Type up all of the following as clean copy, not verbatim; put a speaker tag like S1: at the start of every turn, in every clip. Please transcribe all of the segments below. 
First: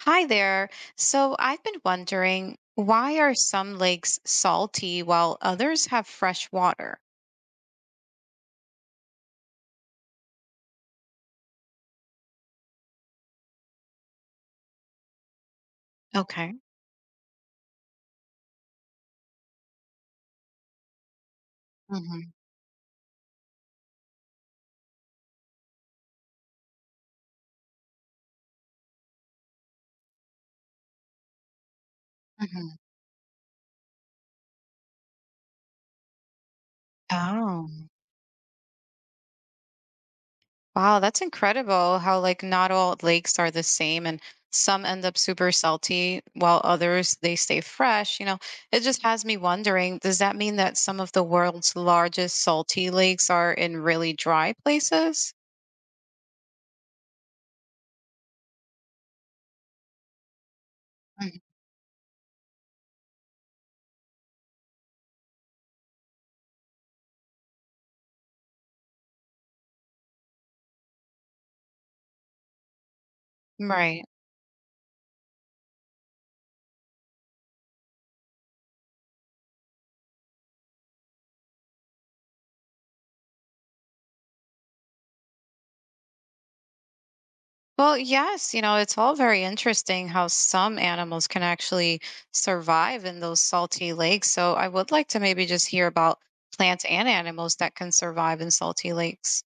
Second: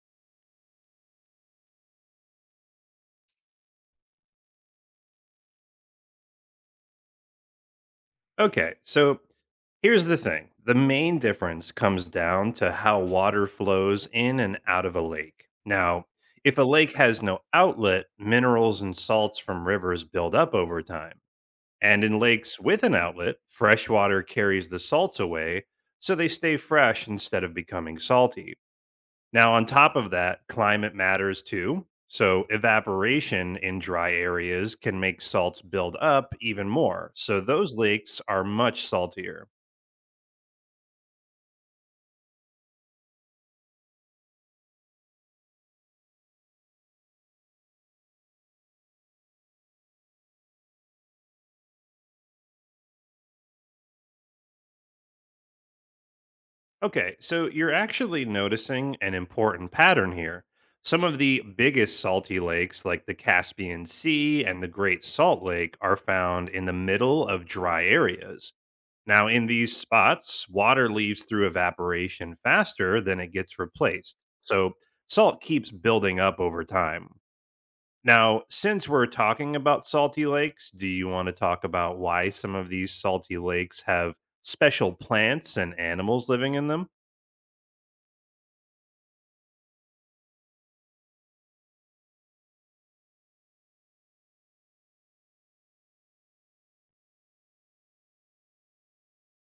S1: Hi there. So I've been wondering why are some lakes salty while others have fresh water?
S2: Okay, so here's the thing the main difference comes down to how water flows in and out of a lake. Now,
S1: Okay.
S2: if a lake has no outlet, minerals and salts from rivers build up over time. And in
S1: Hmm.
S2: lakes with an outlet, fresh water carries the salts away, so they stay fresh instead of becoming salty. Now, on top of that, climate matters too. So,
S1: Hmm.
S2: evaporation in dry areas can make salts build up even more. So,
S1: Oh,
S2: those lakes are much saltier.
S1: wow, that's incredible how like not all lakes are the same and some end up super salty while others they stay fresh. It just has me wondering, does that mean that some of the world's largest salty lakes are in really dry places?
S2: Okay, so you're actually noticing an important pattern here. Some of
S1: Hmm.
S2: the biggest salty lakes, like the Caspian Sea and the Great Salt Lake, are found in the middle of dry areas. Now, in these spots, water leaves through evaporation faster than it gets
S1: Right.
S2: replaced. So, salt keeps building up over time. Now, since we're talking about salty lakes, do you want to talk about why some of these salty lakes have special plants and animals living in them?
S1: Well, yes, it's all very interesting how some animals can actually survive in those salty lakes. So I would like to maybe just hear about plants and animals that can survive in salty lakes.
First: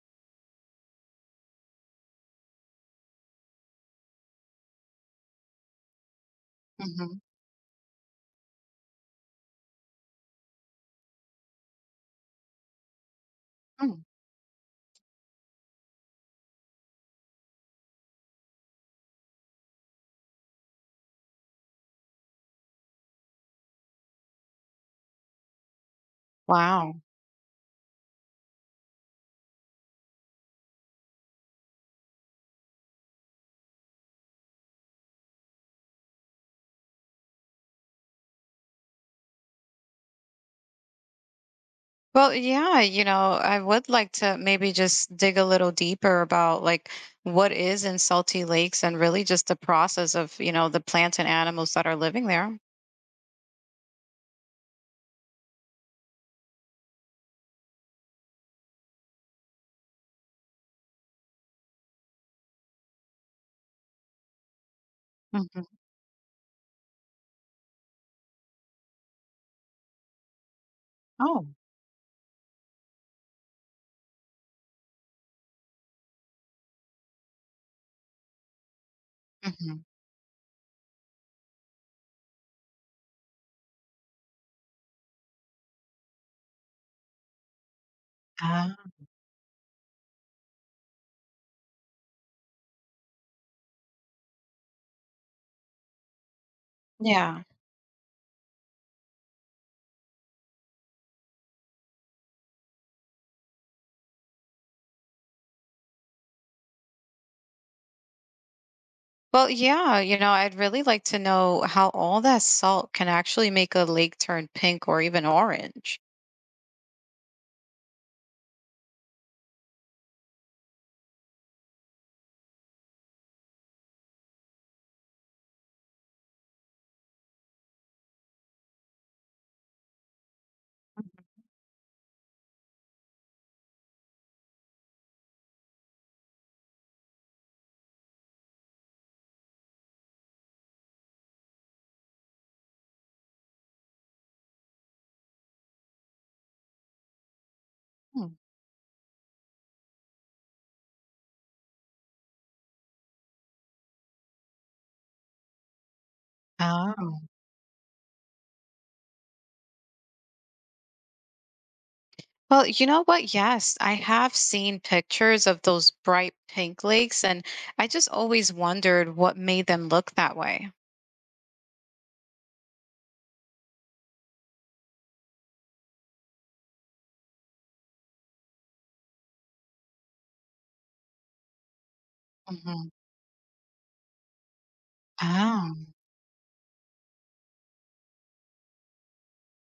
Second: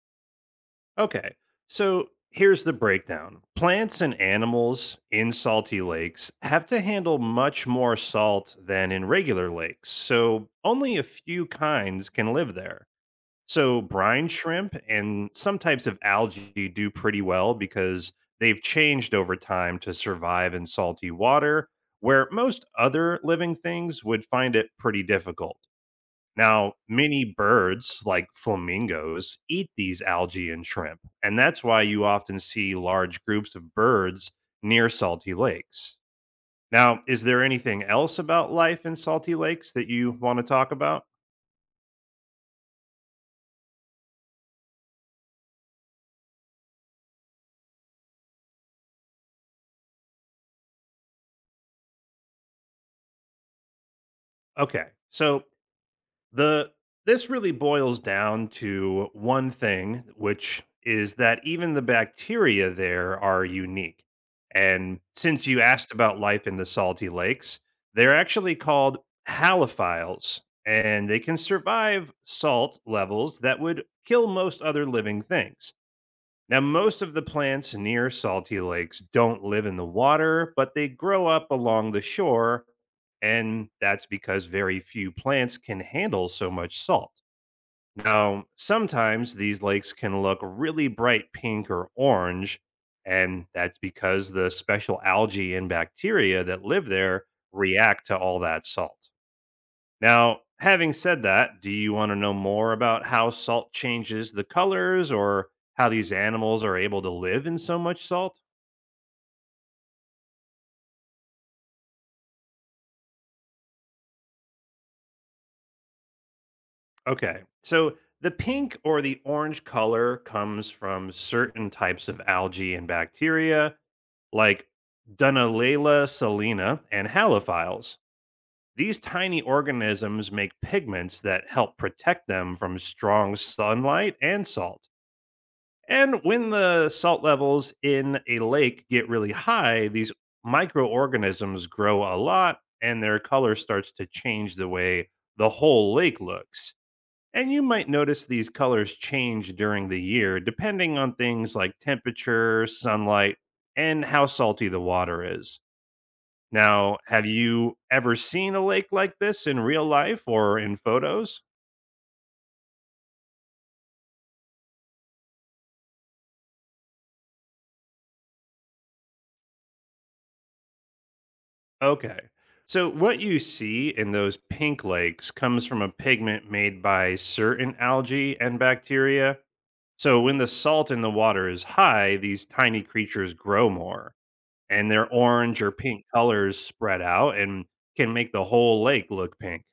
S2: Okay, so here's the breakdown plants and animals in salty lakes have to handle
S1: Hmm.
S2: much more salt than in regular lakes, so only a few kinds can live there. So brine shrimp and some types of algae do pretty well because they've changed over time to survive in salty water, where most other living things would find it pretty difficult. Now,
S1: Wow.
S2: many birds, like flamingos, eat these algae and shrimp, and that's why you often see large groups of birds near salty lakes. Now, is there anything else about life in salty lakes that you want to talk about?
S1: Well, yeah, I would like to maybe just dig a little deeper about like what is in salty lakes and really just the process of, the plants and animals that are living there.
S2: Okay. So, The this really boils down to one thing, which is that even the bacteria there are unique. And since you
S1: Hmm.
S2: asked about life in the salty lakes, they're actually called halophiles, and they can
S1: Oh.
S2: survive salt levels that would kill most other living things. Now, most of the plants near salty lakes don't live
S1: Hmm.
S2: in the water, but they grow up along the shore. And that's because very few plants can handle so much salt. Now,
S1: Uh,
S2: sometimes these lakes can look really bright pink or orange. And that's because the special algae and bacteria that live there
S1: yeah.
S2: react to all that salt. Now, having said that, do you want to know more about how salt changes the colors or how these animals are able to live in so much salt?
S1: Well, yeah, I'd really like to know how all that salt can actually make a lake turn pink or even orange.
S2: Okay, so the pink or the orange color comes from certain types of algae and bacteria like Dunalela salina and halophiles. These tiny organisms make pigments that help protect them from strong sunlight and salt. And when the salt levels in a lake get really high, these microorganisms grow a lot and their color starts to change the way the whole lake looks. And you might notice
S1: Hmm.
S2: these colors change during the year depending on things like temperature, sunlight, and how salty the water is. Now,
S1: Oh.
S2: have you ever seen a lake like this in real life or in photos?
S1: Well, you know what? Yes, I have seen pictures of those bright pink lakes, and I just always wondered what made them look that way.
S2: Okay. So, what you see in those pink lakes comes from a pigment made by certain algae and bacteria. So, when the salt in the water is high, these tiny
S1: Hmm.
S2: creatures grow more and their orange or
S1: Oh.
S2: pink colors spread out and can make the whole lake look pink.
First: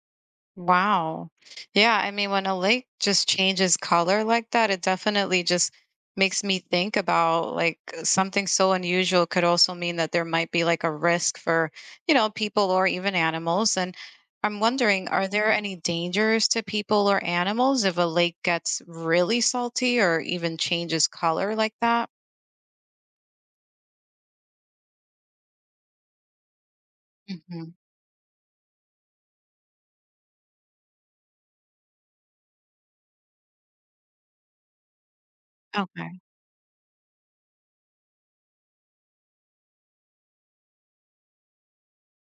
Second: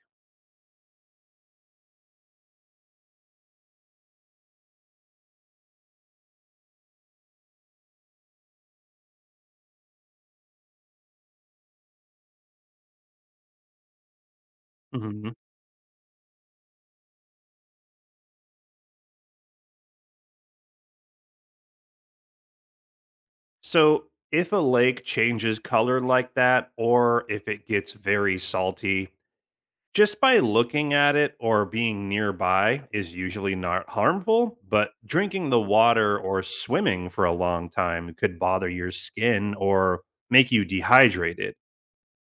S1: Wow. Yeah, I mean, when a lake just changes color like that, it definitely just makes me think about like something so unusual could also mean that there might be like a risk for people or even animals. And I'm wondering, are
S2: Mhm.
S1: there any dangers to people or animals if a lake gets really salty or even changes color like that?
S2: So, if a lake changes color like that, or if it
S1: Hmm.
S2: gets very salty, just by looking at it or being nearby is usually not harmful, but drinking the
S1: Okay.
S2: water or swimming for a long time could bother your skin or make you dehydrated.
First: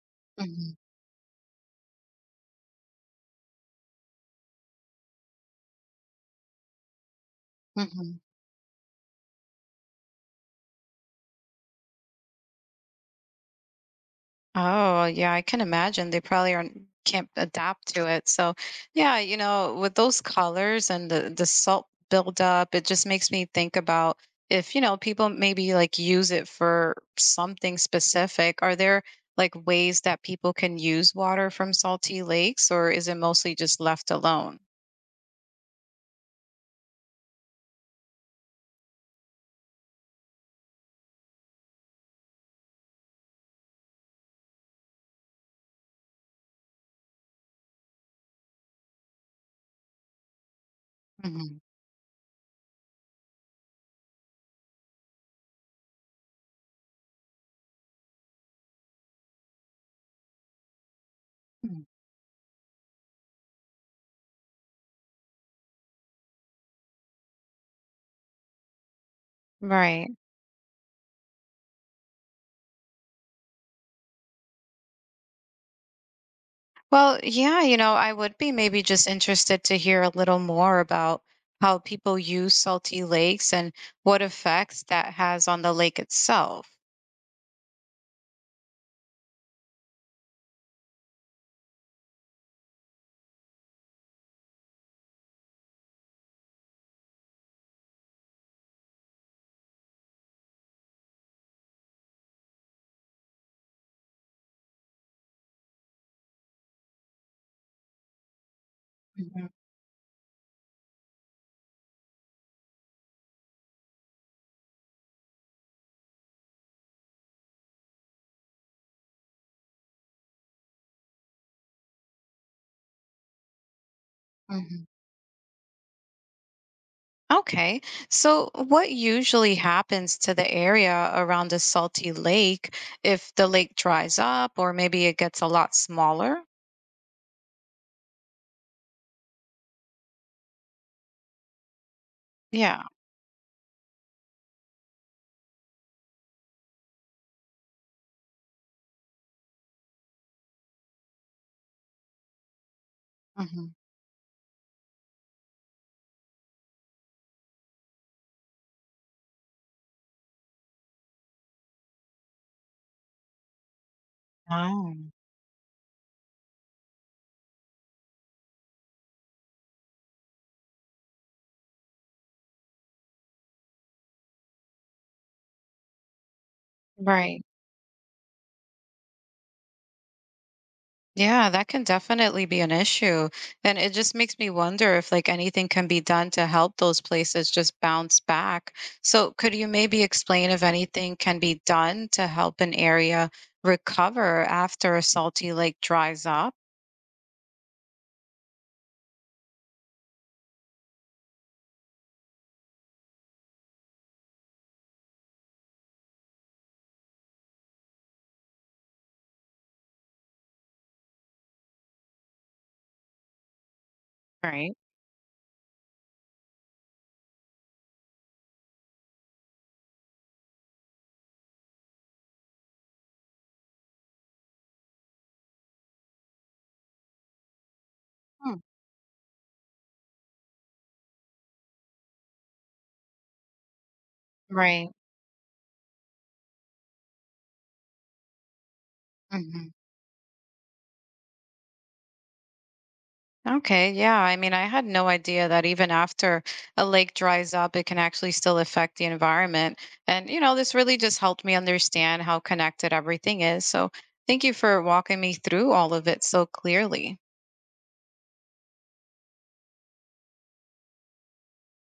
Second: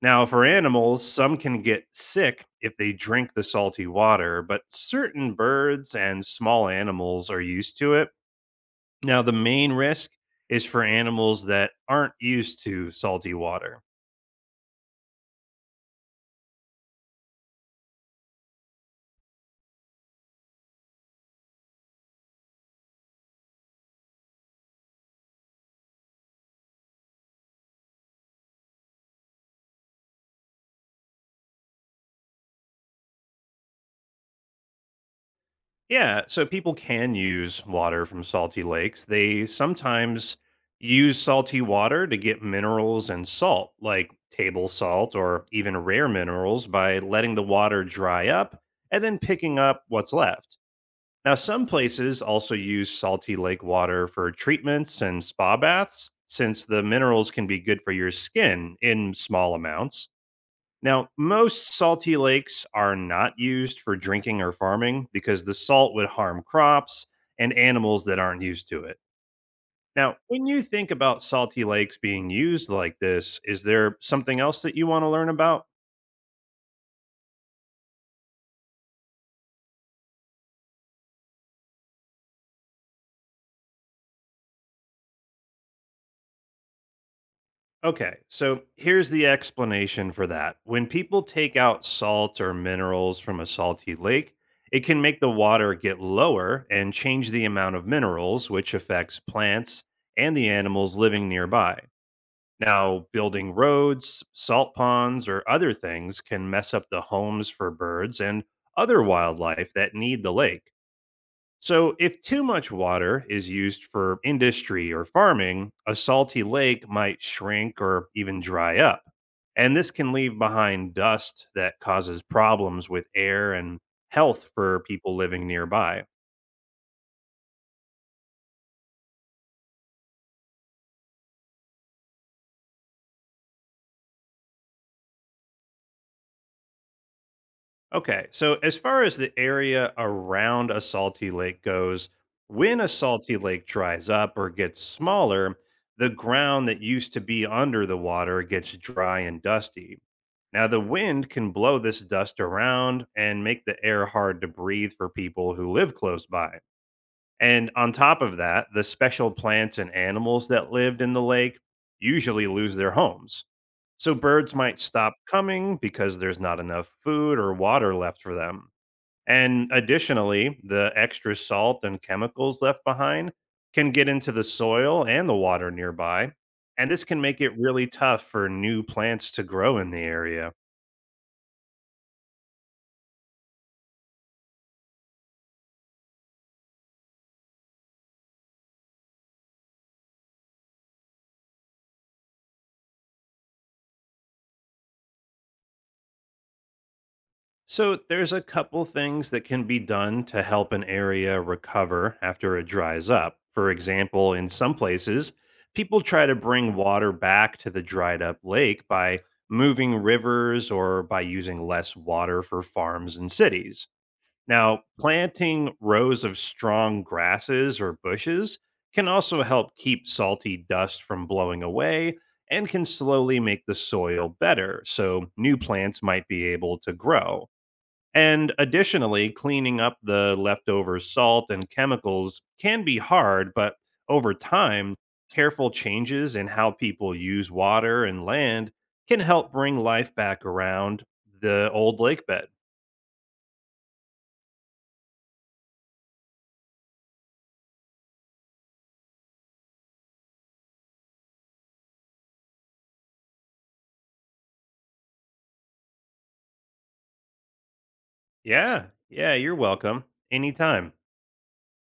S2: Now, for animals, some can get sick if they drink the salty water, but certain birds and small animals are used to it.
S1: Hmm.
S2: Now, the main risk is for animals that aren't used to salty water.
S1: Oh, yeah, I can imagine they probably aren't can't adapt to it. So, yeah, with those colors and the salt buildup, it just makes me think about if people maybe like use it for something specific. Are there like ways that people can use water from salty lakes, or is it mostly just left alone?
S2: Yeah, so people can use water from salty lakes. They sometimes use salty water to get minerals and salt, like table salt or even rare minerals, by letting the water dry up and then picking up what's left. Now,
S1: Mhm.
S2: some places also use salty lake water for treatments and spa baths, since the minerals can be good for your skin in small amounts. Now, most
S1: Mm.
S2: salty lakes are not used for drinking or farming because the salt would harm crops and animals that aren't used to it.
S1: Right.
S2: Now, when you think about salty lakes being used like this, is there something else that you want to learn about?
S1: Well, yeah, I would be maybe just interested to hear a little more about how people use salty lakes and what effects that has on the lake itself.
S2: Okay, so here's the explanation for that. When people take out salt or minerals from a salty lake, it can make the water get lower and change the amount of minerals, which affects plants and the animals living nearby. Now, building roads, salt ponds, or other things can mess up the homes for birds and other
S1: Mhm,
S2: wildlife that need the lake. So, if too much water is used for industry or farming, a salty lake might shrink or even dry up. And this can leave behind dust that causes problems with air and health for
S1: mhm.
S2: people living nearby.
S1: Okay, so what usually happens to the area around a salty lake if the lake dries up or maybe it gets a lot smaller?
S2: Okay, so as far as the area around a salty lake goes, when
S1: Yeah.
S2: a salty lake dries up or gets smaller, the ground that used to be under the water gets dry and dusty. Now, the wind can blow this dust around and make
S1: Mhm.
S2: the air hard to breathe for people who live close by. And on top of that, the special plants and animals that lived in the lake usually lose their homes. So birds might
S1: Oh.
S2: stop coming because there's not enough food or water left for them. And additionally, the extra salt and chemicals left behind can get into the soil and the water nearby. And this can make
S1: Right.
S2: it really tough for new plants to grow in the area.
S1: Yeah, that can definitely be an issue. And it just makes me wonder if like anything can be done to help those places just bounce back. So could you maybe explain if anything can be done to help an area recover after a salty lake dries up?
S2: So there's a couple things that can be done to help an area recover after it dries up. For example, in some places, people try to bring water back to the dried up lake by moving rivers or by using less water for farms and cities.
S1: Right.
S2: Now, planting rows of strong grasses or bushes can also help keep salty dust from blowing away and can slowly make the soil better so new plants might be able to grow. And
S1: Hmm.
S2: additionally, cleaning up the leftover salt and chemicals can be hard, but over
S1: Right.
S2: time, careful changes in how people use water and land can help
S1: Mhm.
S2: bring life back around the old lake bed.
S1: Okay, yeah. I mean, I had no idea that even after a lake dries up, it can actually still affect the environment. And this really just helped me understand how connected everything is. So thank you for walking me through all of it so clearly.
S2: Yeah, you're welcome. Anytime.